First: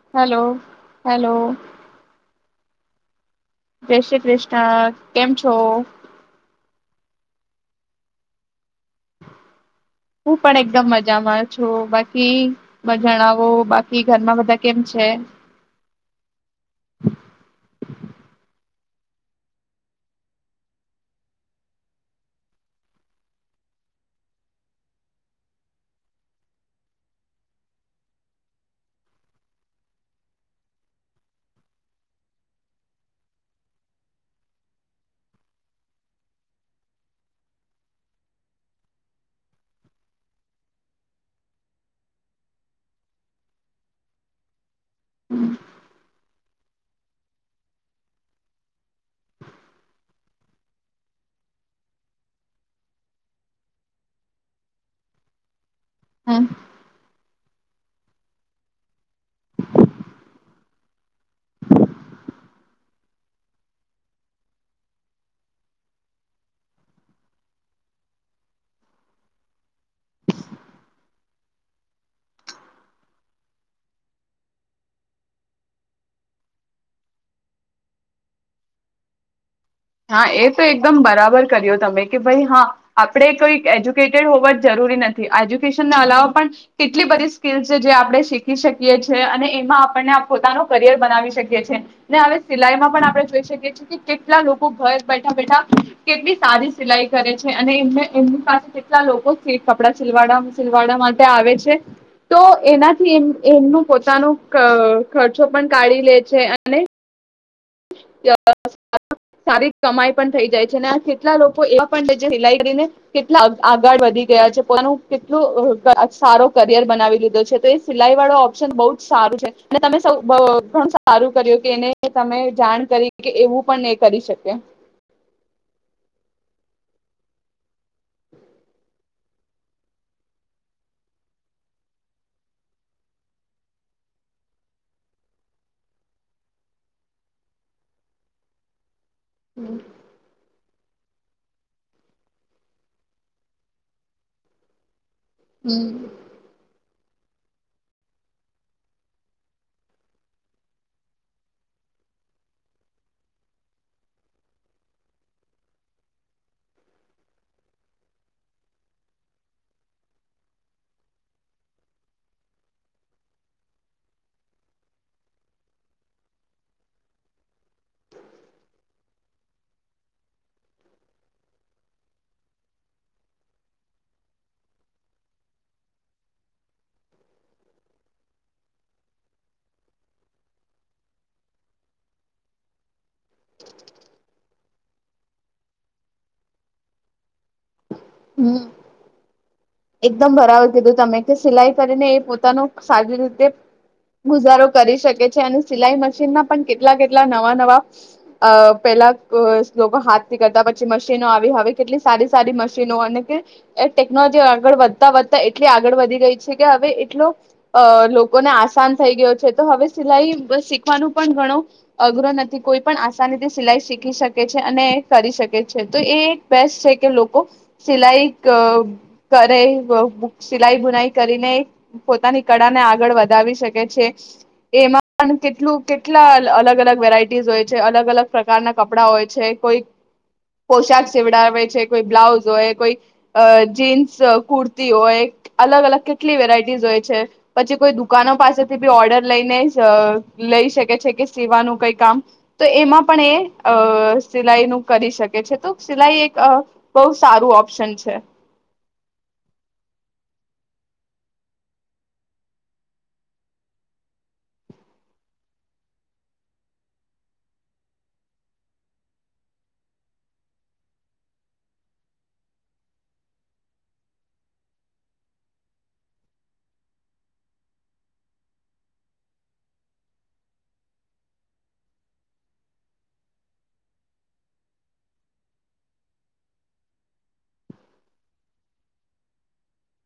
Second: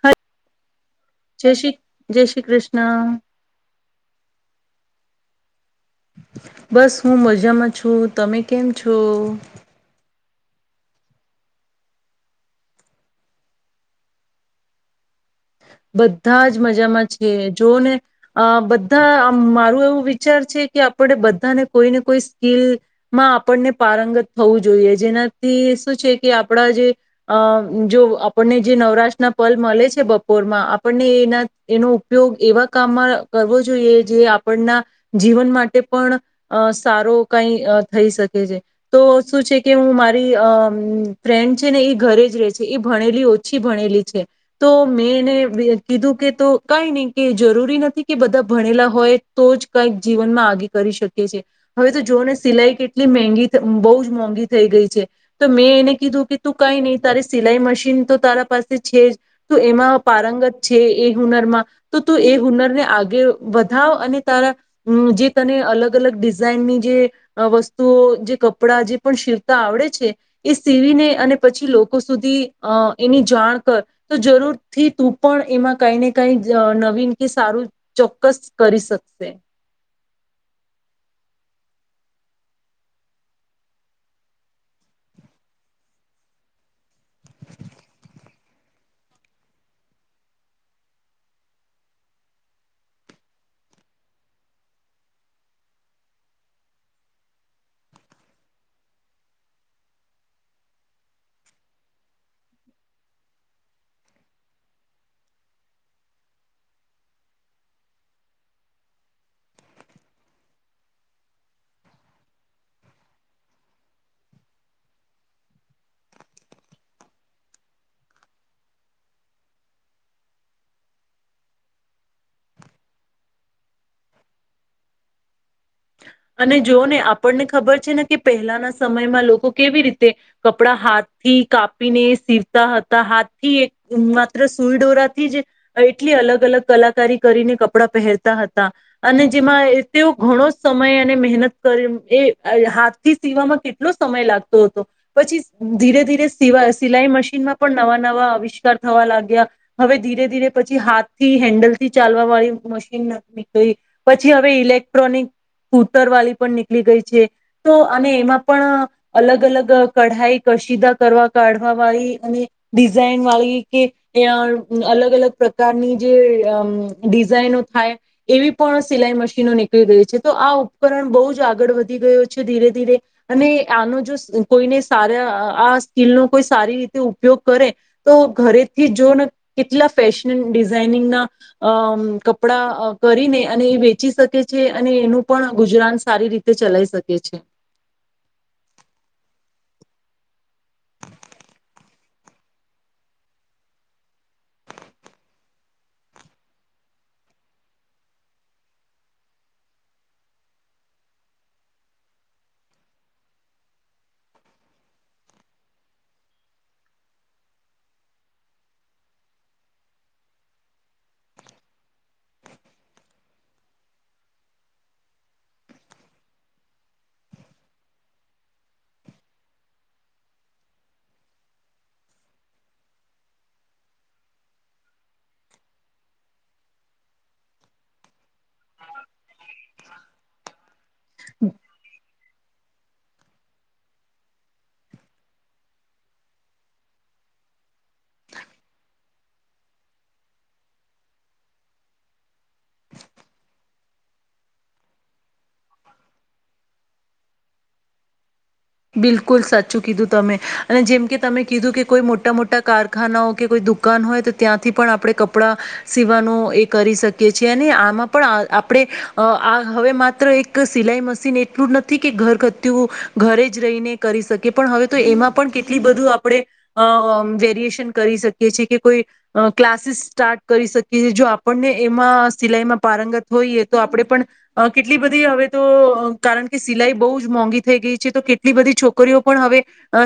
હા hello hello જય શ્રી જય શ્રી કૃષ્ણ. હા. જય શ્રી કૃષ્ણ કેમ છો? બસ હું મજામાં છું તમે કેમ છો? હું પણ એકદમ મજામાં છું બાકી જણાવો બાકી ઘરમાં બધાં કેમ છે? બધાં જ મજામાં છે જોને અ બધાં મારું એવું વિચાર છે કે આપણે બધાને કોઈ ને કોઈ સ્કીલમાં આપણને પારંગત થવું જોઈએ જેનાથી શું છે કે આપણા જે અ જો આપણને જે નવરાશના પલ મલે છે બ પોરમાં આપણને એના એનો ઉપયોગ એવા કામમાં કરવો જોઈએ જે આપણના જીવન માટે પણ અ સારો કાઈ થઈ શકે છે તો શું છે કે હું મારી અ ફ્રેન્ડ છે ને એ ઘરે જ રે છે એ ભણેલી ઓછી ભણેલી છે તો મેં એને કીધું કે તું કઈ નહી કે જરૂરી નથી કે બધા ભણેલા હોય તો જ કઈક જીવનમાં આગે કરી શકે છે હવે તો જોઓ ને સિલાઈ કેટલી મગી બહુ જ મોંઘી થઈ ગઈ છે તો મેં એને કીધું કે તું કઈ નહીઈ તારી સિલાઈ મશીન તો તારા પાસે છે જ. તો એમાં પારંગત છે એ હુનરમાં તો તું એ હુનરને આગે વધાવ અને તારા જે તને અલગ અલગ ડિઝાાઈનની જે વસ્તુઓ જે કપડાં જે પણ શીરતા આવડે છે એ સીવીને અને પછી લોકો સુધી એની જાણ કર તો જરૂર થી તું પણ એમાં કઈ ને કઈ નવીન કે સારું ચોક્કસ કરી શકશે. હા એ તો એકદમ બરાબર કર્યો તમે કે ભાઈ હા આપણે કોઈ એજ્યુકેટેડ હોવા જ જરૂરી નથી એજ્યુકેશનના અલાવા પણ કેટલી બધી સ્કીલસ છે જે આપણે શીખી શકીએ છીએ અને એમાં આપણને પોતાનો કરિયર બનાવી શકીએ છીએ ને હવે સિલાઈમાં પણ આપણે જોઈ શકીએ છીએ કે કેટલા ઘ બેઠા બેઠા કેટલી સારી સિલાઈ કરે છે અને એને એમની પાસે કેટલા લોકો કપડા સલ સિલવાડા માટે આવે છે તો એનાથી એમનું પોતાનું ખર્ચો પણ કાઢી લે છે અને સારી કમાઈ પણ થઈ જાય છે ને આ કેટલા લોકો એવા પણ સિલાઈ કરીને કેટલા આગળ વધી ગયા છે પોતાનું કેટલું સારો કરિયર બનાવી લીધો છે તો એ સિલાઈ વાળો ઓપ્શન બહ જ સારું છે અને તમે ઘ સારું કર્યું કે એને તમે જાણ કરી કે એવું પણ કરી શકે. અને જોઓ ને આપણને ખબર છે ને કે પહેલાના સમયમાં લોકો કેવી રીતે કપડા હાથથી કાપીને સીવતા હતા, હાથથી એક માત્ર સુઈ ડોરાથી જ એટલી અલગ અલગ કલાકારી કરીને કપડાં પહેરતા હતા. અને જેમાં તેઓ ઘણો સમય અને મહેનત કરી એ અહ હાથથી સીવામાં કેટલો સમય લાગતો હતો. પછી હમ ધીરે-ધીરે સિવા સિલાઈ મશ મશીનમાં પણ નવા-નવા અવિષ્કાર થવા લાગ્યા, હવે ધીરે-ધીરે પછી હાથ થી હેન્ડલ થી ચાલવા વાળી મશીન નીકળી પછી, હવે ઇલેક્ટ્રોનિક સૂતર વાળી પણ નીકળી ગઈ છે. તો અને એમાં પણ અલગ-અલગ કઢાઈ, કશીદા કરવા, કાઢવા વાળી અને ડિઝાઇન વાળી કે અહ અલગ-અલગ પ્રકારની જે અમ ડિઝાાઈનો થાય એવી પણ સિલાઈ મશીનો નીકળી ગઈ છે. તો આ ઉપકરણ બહુ જ આગળ વધી ગયો છે ધીરે-ધીરે, અને આનો જો સ કોઈને સારા આ સ્કીલનો કોઈ સારી રીતે ઉપયોગ કરે તો ઘરેથી જોઓ ને કેટલા ફેશન ડિઝાઇનિંગના અમ કપડાં કરીને અને એ વેચી શકે છે અને એનું પણ ગુજરાન સારી રીતે ચલાઈ શકે છે. હમ્મ. એકદમ બરાબર કીધું તમે કે સિલાઈ કરીને એ પોતાનો સારી રીતે ગુજારો કરી શકે છે, અને સિલાઈ મશીનના પણ કેટલા-કેટલા નવા-નવા અહ પેલા અહ લોકો હાથ થી કરતા પછી મશીનો આવી હવે કેટલી સારી-સારી મશીનો અને કે ટેકનોલોજી આગળ વધતા-વધતા એટલી આગળ વધી ગઈ છે કે હવે એટલો અહ લોકોને આસાન થઈ ગયો છે, તો હવે સિલાઈ શીખવાનું પણ ઘણું અઘરો નથી કોઈ પણ આસની રીતે સિલાઈ શીખી શકે છે, અને કરી શકે છે. તો એ બેસ્ટ છે કે લોકો સિલાઈ ક કરે. સિલાઈ બુનાઈ કરીને પોતાની કળા ને આગળ વધાવી શકે છે. એમાં પણ કેટલું કેટલા અલગ-અલગ વેરાઈટીઝ હોય છે, અલગ અલગ પ્રકારના કપડા હોય છે, કોઈક પોશાક સીવડાવે છે, કોઈ બ્લાઉઝ હોય, કોઈ અહ જીન્સ સ કુર્તી હોય, અલગ-અલગ કેટલી વેરાયટીઝ હોય છે, પછી કોઈ દુકાનો પાસેથી બી ઓર્ડર લઈને અહ લઈ શકે છે, કે સીવાનું કાઈ કામ તો એમાં પણ એ અહ સિલાઈ નું કરી શકે છે. તો સિલાઈ એક બહુ સારું ઓપ્શન છે. બિલકુલ સાચું કીધું તમે, અને જેમ કે તમે કીધું કે કોઈ મોટા મોટા કારખાનાઓ કે કોઈ દુકાન હોય તો ત્યાંથી પણ આપણે કપડાં સીવાનું એ કરી શકીએ છીએ અને આમાં પણ આ આપણે અહ આ હવે માત્ર એક સિલાઈ મશીન એટલું જ નથી કે ઘર ઘતું ઘરે જ રહીને કરી શકી પણ હવે તો એમાં પણ કેટલી બધું અહ આપણે વેરિએશન કરી શકીએ છી કે કોઈ ક્લાસીસ સ્ટાર્ટ કરી શકીએ, જો આપણને એમાં સિલાઈમાં પારંગત હોઈએ તો આપણે પણ કેટલી બધી હવે તો કારણ કે સિલાઈ બહુ જ મોંઘી થઈ ગઈ છે તો કેટ ટલી બધી છોકરીઓ પણ હવે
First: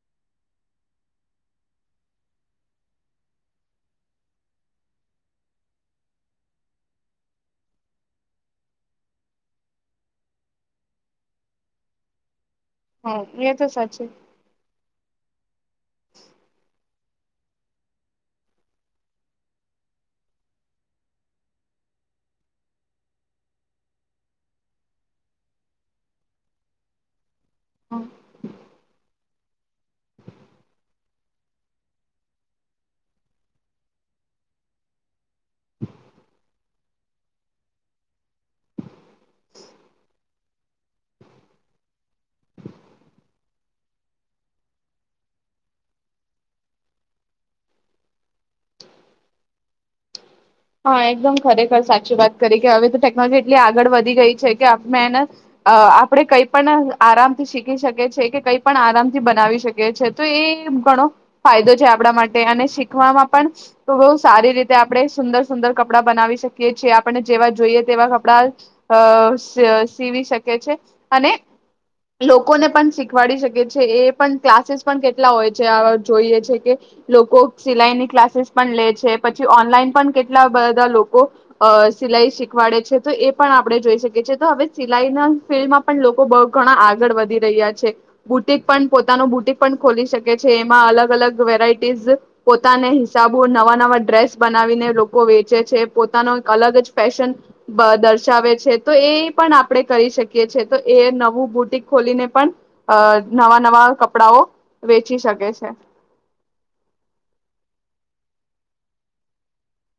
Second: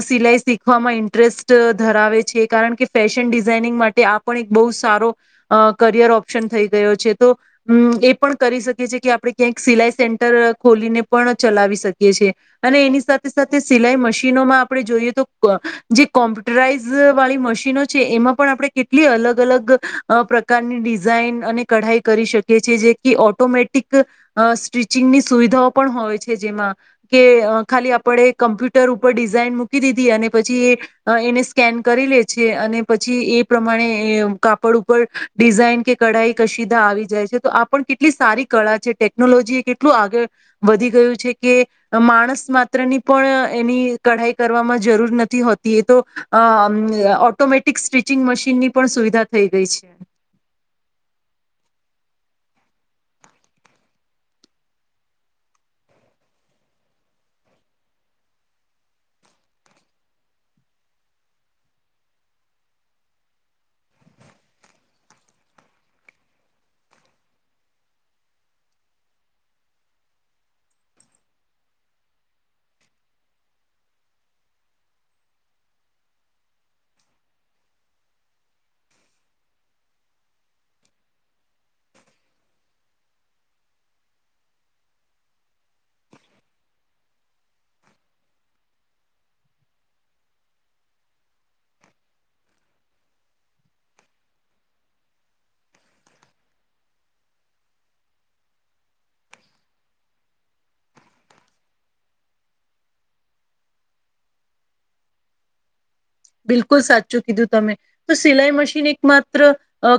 સિલાઈ અહ શીખવામાં ઇન્ટરેસ્ટ ધરાવે છે, કારણ કે ફેશન ડિઝાઇનિંગ માટે આ પણ એક બહુ સારો અહ કરિયર ઓપ્શન થઈ ગયો છે. તો ઉમ એ પણ કરી શકીએ છી કે આપણે ક્યાંક સિલાઈ સેન્ટર ખોલીને પણ ચલાવી શકીએ છે. અને એની સાથ હ એ સાથે તો સિલાઈ સાચી મશીનોમાં આપણે જોઈએ તો જે કોમ્પ્યુટરાઈઝ વાળી મશીનો છે એમાં પણ આપણે કેટલી અલગ-અલગ અહ પ્રકારની ડિઝાઇન અને કઢાઈ કરી શકી છીએ જે કે ઓટોમેટિક અહ સ્ટિચિંગની સુવિધાઓ પણ હોય છે જેમાં, કે ખાલી. હ પડે કમ્પ્યુટર ઉપર ડિઝાઇન મૂકી દીધી અને પછી એ એને સ્કેન કરી લે છે, અને પછી એ પ્રમાણે એ એ કાપડ ઉપર ડિઝાઇન કે કઢાઈ કશીદા આવી જાય છે, તો આ પણ કેટલી સારી કળા છે ટેકનોલોજી એ કેટલું આગળ વધી ગયું છે કે માણસમાં ત્ર ની પણ એની કઢાઈ કરવામાં જરૂર નથી હોતી. એ તો અહ ઓટોમેટિક સ્ટિચિંગ મશીનની પણ સુવિધા થઈ ગઈ છે. હા એકદમ ખરેખર સાચી વાત કરી કે હવે તો ટેકનોલોજી એટલી આગળ વધી ગઈ છે કે આપમેન આપણે કઈ પણ આરામથી શીખી શકીએ છેએ કે કંઈ પણ આરામથી બનાવી શકી છીએ તો એ ઘણો ફાયદો છે આપણા માટે અને શીખવામાં પણ બહુ સારી રીતે આપણે સુંદર ુંર કપડા બનાવી શકીીએ આપણે જેવા જોઈએ તેવા કપડા સીવી શકી છે અને લોકોને પણ શીખવાડી શકે છે એ પણ ક્લાસીસ પણ કેટલા હોય છે જોઈએ છે કે લોકો સિલાઈની ક્લાસીસ પણ લે છે પછી ઓનલાઈન પણ કેટ બધા લોકો અ સિલાઈ શીખવાડે છે તો એ પણ આપણે જોઈ શકી છીએ તો હવે સિલાઈ ના ફિલ્ડમાં પણ લોકો બહુ ઘણા આગળ વધી રહ્યા છે બુટિક પણ પોતાનું બુટિક પણ ખોલી શકે છે એમાં અલગ અલગ વેરાયટીઝ પોતાના હિસાબો નવા નવા ડ્રેસ બનાવીને લોક વેચે છે પોતાનો એક અલગ જ ફેશન દર્શાવે છે તો એ પણ આપણે કરી શકીએ છે તો એ નવું બુટિક ખોલીને પણ નવા નવા કપડાઓ વેચી શકે છે. બિલકુલ સાચું કીધું તમે તો સિલાઈ મશીન એક માત્ર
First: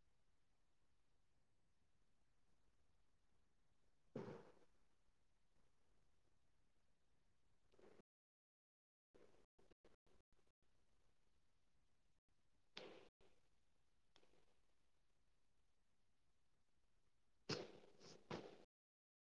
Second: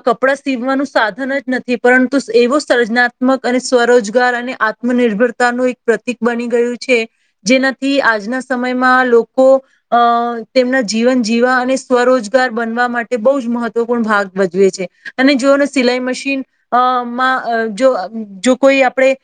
કપડાં સીવવાનું સાધન જ નથી પરંતુ એવો સર્જનાત્મક અને સ્વરોજગાર અને આત્મનિર્ભરતાનું એક પ્રતિક બની ગયું છે જેનાથી આજના સમયમાં લોકો અ તેમના જીવન જીવા અને સ્વરોજગાર બનવા માટે બહુ જ મહત્વપૂર્ણ ભાગ ભજવે છે અને જોને સિલાઈ મશીન અમાં જો જો કોઈ આપણે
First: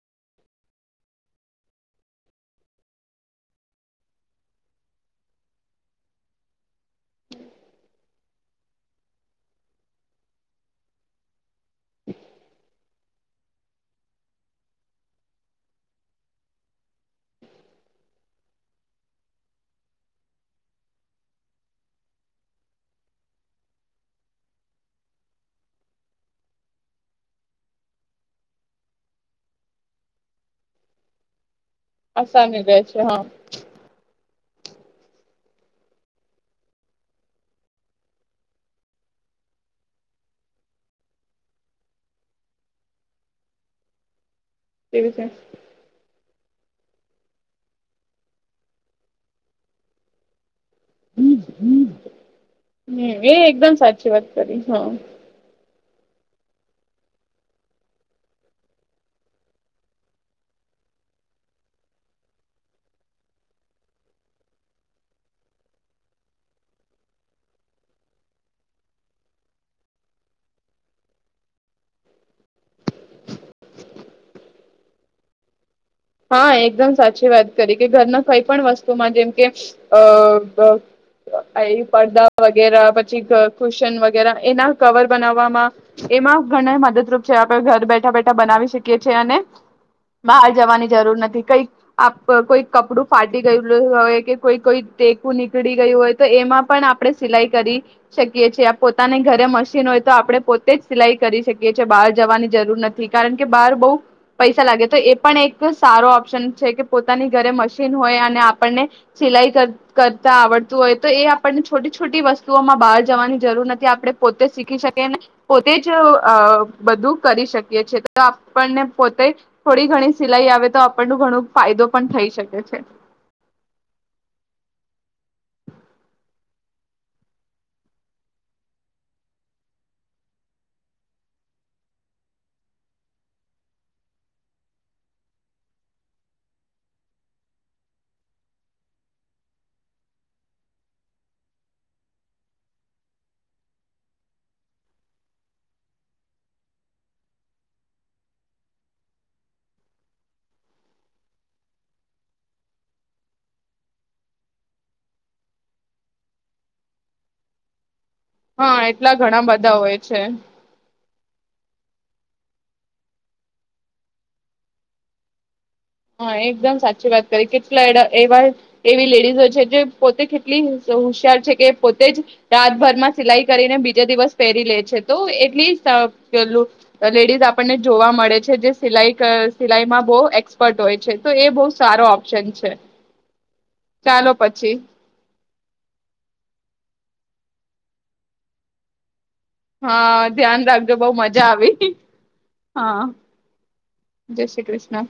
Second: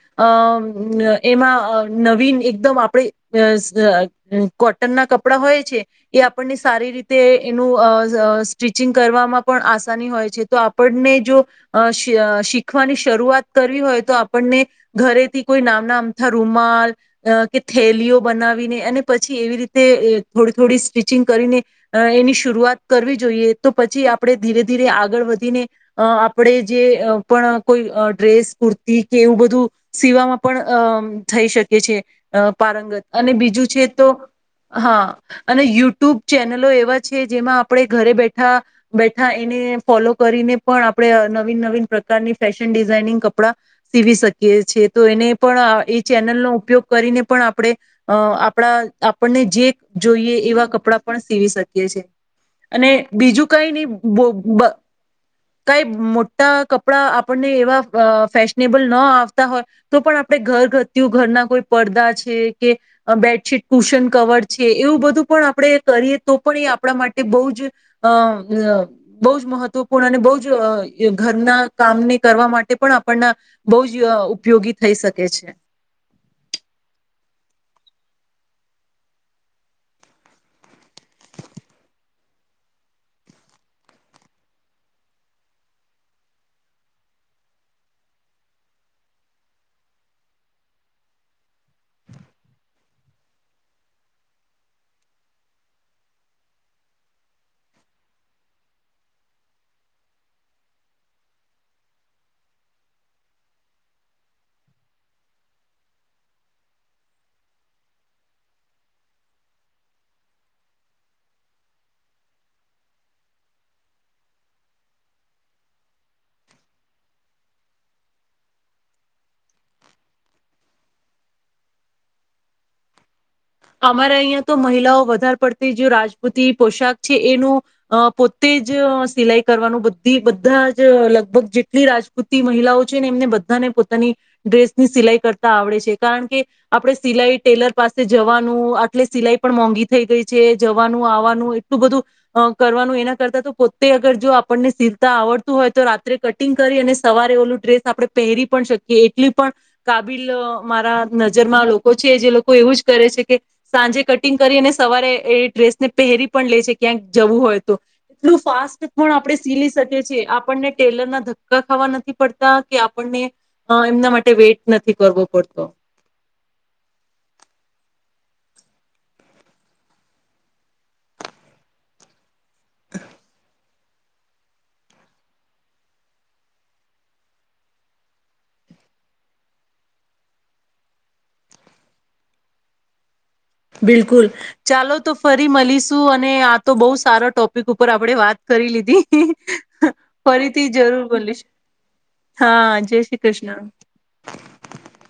અ એમાં નવીન એકદમ આપણે કોટન ના કપડા હોય છે એ આપણને સારી રીતે એનું સ્ટિચિંગ કરવામાં પણ આસાની હોય છે તો આપણને જો અ શીખવાની શરૂઆત કરવી હોય તો આપણને ઘરેથી કોઈ નામના આમથા રૂમાલ કે થેલીઓ બનાવીને અને પછી એવી રીતે થોડી થોડી સ્ટિચિંગ કરીને એની શરૂઆત કરવી જોઈએ તો પછી આપણે ધીરે ધીરે આગળ વધીને આપણે જે પણ કોઈ ડ્રેસ કુર્તી કે એવું બધું સીવામાં પણ અ થઈ શકે. એ છે આસામી રહે છે પારંગત હા અને બીજું છે તો હા અને યુ યુટ્યુબ ચેનલો એવા છે, જેમાં આપણે ઘરે બેઠા બેઠા એને ફોલો કરીને પણ આપણે નવીન નવીન પ્રકારની ફેશન ડિઝાઇનિંગ કપડા સીવી શકી કે એ છે તો એને પણ એ નલ નો ઉપયોગ કરીને પણ આપણે અ આપણા આપણને જે જોઈએ એવા કપ કપડા પણ સીવી શકીએ છીએ. અને હમ બીજું એ કઈ એકદમ નઈ સાચી બો વાત બ કરી હા કાંઈ મોટા કપડાં આપણને એવા ફેશનેબલ ન આવતા હોય, તો પણ આપણે ઘર ઘતું ઘરના કોઈ પડદા છે કે બેડશીટ કુશન કવર છે, એવું બધું પણ આપણે કરીએ તો પણ એ આપણા માટે બઉ જ અ અ બઉ જ મહત્વપૂર્ણ અને બઉ જ ઘરના કામને કરવા માટે પણ આપણના બઉ જ ઉપયોગી થઈ શકે છે. હા એકદમ સાચી વાત કરી કે ઘરના કઈ પણ વસ્તુમાં જેમ કે અ પડદા વગેરા પછી કુશન વગેરા એના કવર બનાવવામાં એમાં ઘણા મદદરૂપ છે આપણે ઘર બેઠા બેઠા બનાવી શકીએ છીએ અને બહાર જવાની જરૂર નથી કઈક આપ કોઈ કપડું ફાટી ગયેલું હોય કે કોઈ કોઈ ટેકું નીકળી ગયું હોય તો એમાં પણ આપણે સિલાઈ કરી શકીએ છીએ પોતાને ઘરે મશીન હોય તો આપણે પોતે જ સિલાઈ કરી શકીએ છેએ બહાર જવાની જરૂર નથી કારણ કે બહાર બહુ પૈસા લાગે તો એ પણ એક સારો ઓપ્શન છે કે પોતાની ઘરે મશીન હોય અને આપણને સિલાઈ કરતા આવડતું હોય તો એ આપણને છોટી છોટી વસ્તુઓમાં બહાર જવાની જરૂર નથી આપણે પોતે શીખી શકીએ અને પોતે જ બધું કરી શકીએ છી તો આપણને પોતે થોડી ઘણી સિલાઈ આવે તો આપણને ઘણો ફાયદો પણ થઈ શકે છે. અમારે અહીયાં તો મહિલાઓ વધારે પડતી જે રાજપૂતિ પોશાક છે એનું અ પોતે જ સિલાઈ કરવાનું બધી બધા જ લગભગ જેટલી રાજપૂતી મહિલાઓ છે ને એમને બધાને પોતાની ડ્રેસની સિલાઈ કરતા આવડે છે કારણ કે આપણે સિલાઈ ટેલર પાસે જવાનું આટલે સિલાઈ પણ મોંઘી થઈ ગઈ છે જવાનું આવાનું એટલું બધું અ કરવાનું એના કરતાં તો પોતે અગર જો આપણને સીલતા આવડતું હોય તો રાત્રે કટિંગ કરી અને સવારે ઓલું ડ્રેસ આપણે પહેરી પણ શકીએ એટલી પણ કાબિલ મારા નજરમાં લોકો છે જે લોકો એવું જ કરે છે કે સાંજે કટિંગ કરી અને સવારે એ ડ્રેસને પહેરી પણ લે છે ક્યાંક જવું હોય તો એટલું હા ફાસ્ટ પણ એટલા આપણે ઘણા સીલી બધા હોય શકીએ છે છીએ આપણને ટેલર ના ધક્કા ખાવા નથી પડતા કે આપણને એમના માટે વેઇટ નથી કરવો પડતો. હા એકદમ સાચી વાત કરી કેટલા એવા એવી લેડીઝો છે જે પોતે કેટલી હોશિયાર છે કે પોતે જ રાતભર માં સિલાઈ કરીને બી જ દિવસ પહેરી લે છે તો એટલીસ્ટ લેડીઝ આપણને જોવા મળે છે જે સિલાઈ સિલાઈમાં બઉ એક્સ પર્ટ હોય છે તો એ બહુ સારો ઓપ્શન છે. બિલકુલ ચાલો પછી ચાલો તો ફરી મળીશું અને આ તો બહુ સારો ટોપિક ઉપર આપડે વાત કરી લીધી. હા ધ્યાન ફરીથી રાખજો જરૂર બહ બોલીશ મજા આવી હા, જય શ્રી કૃષ્ણ જય શ્રી કૃષ્ણ.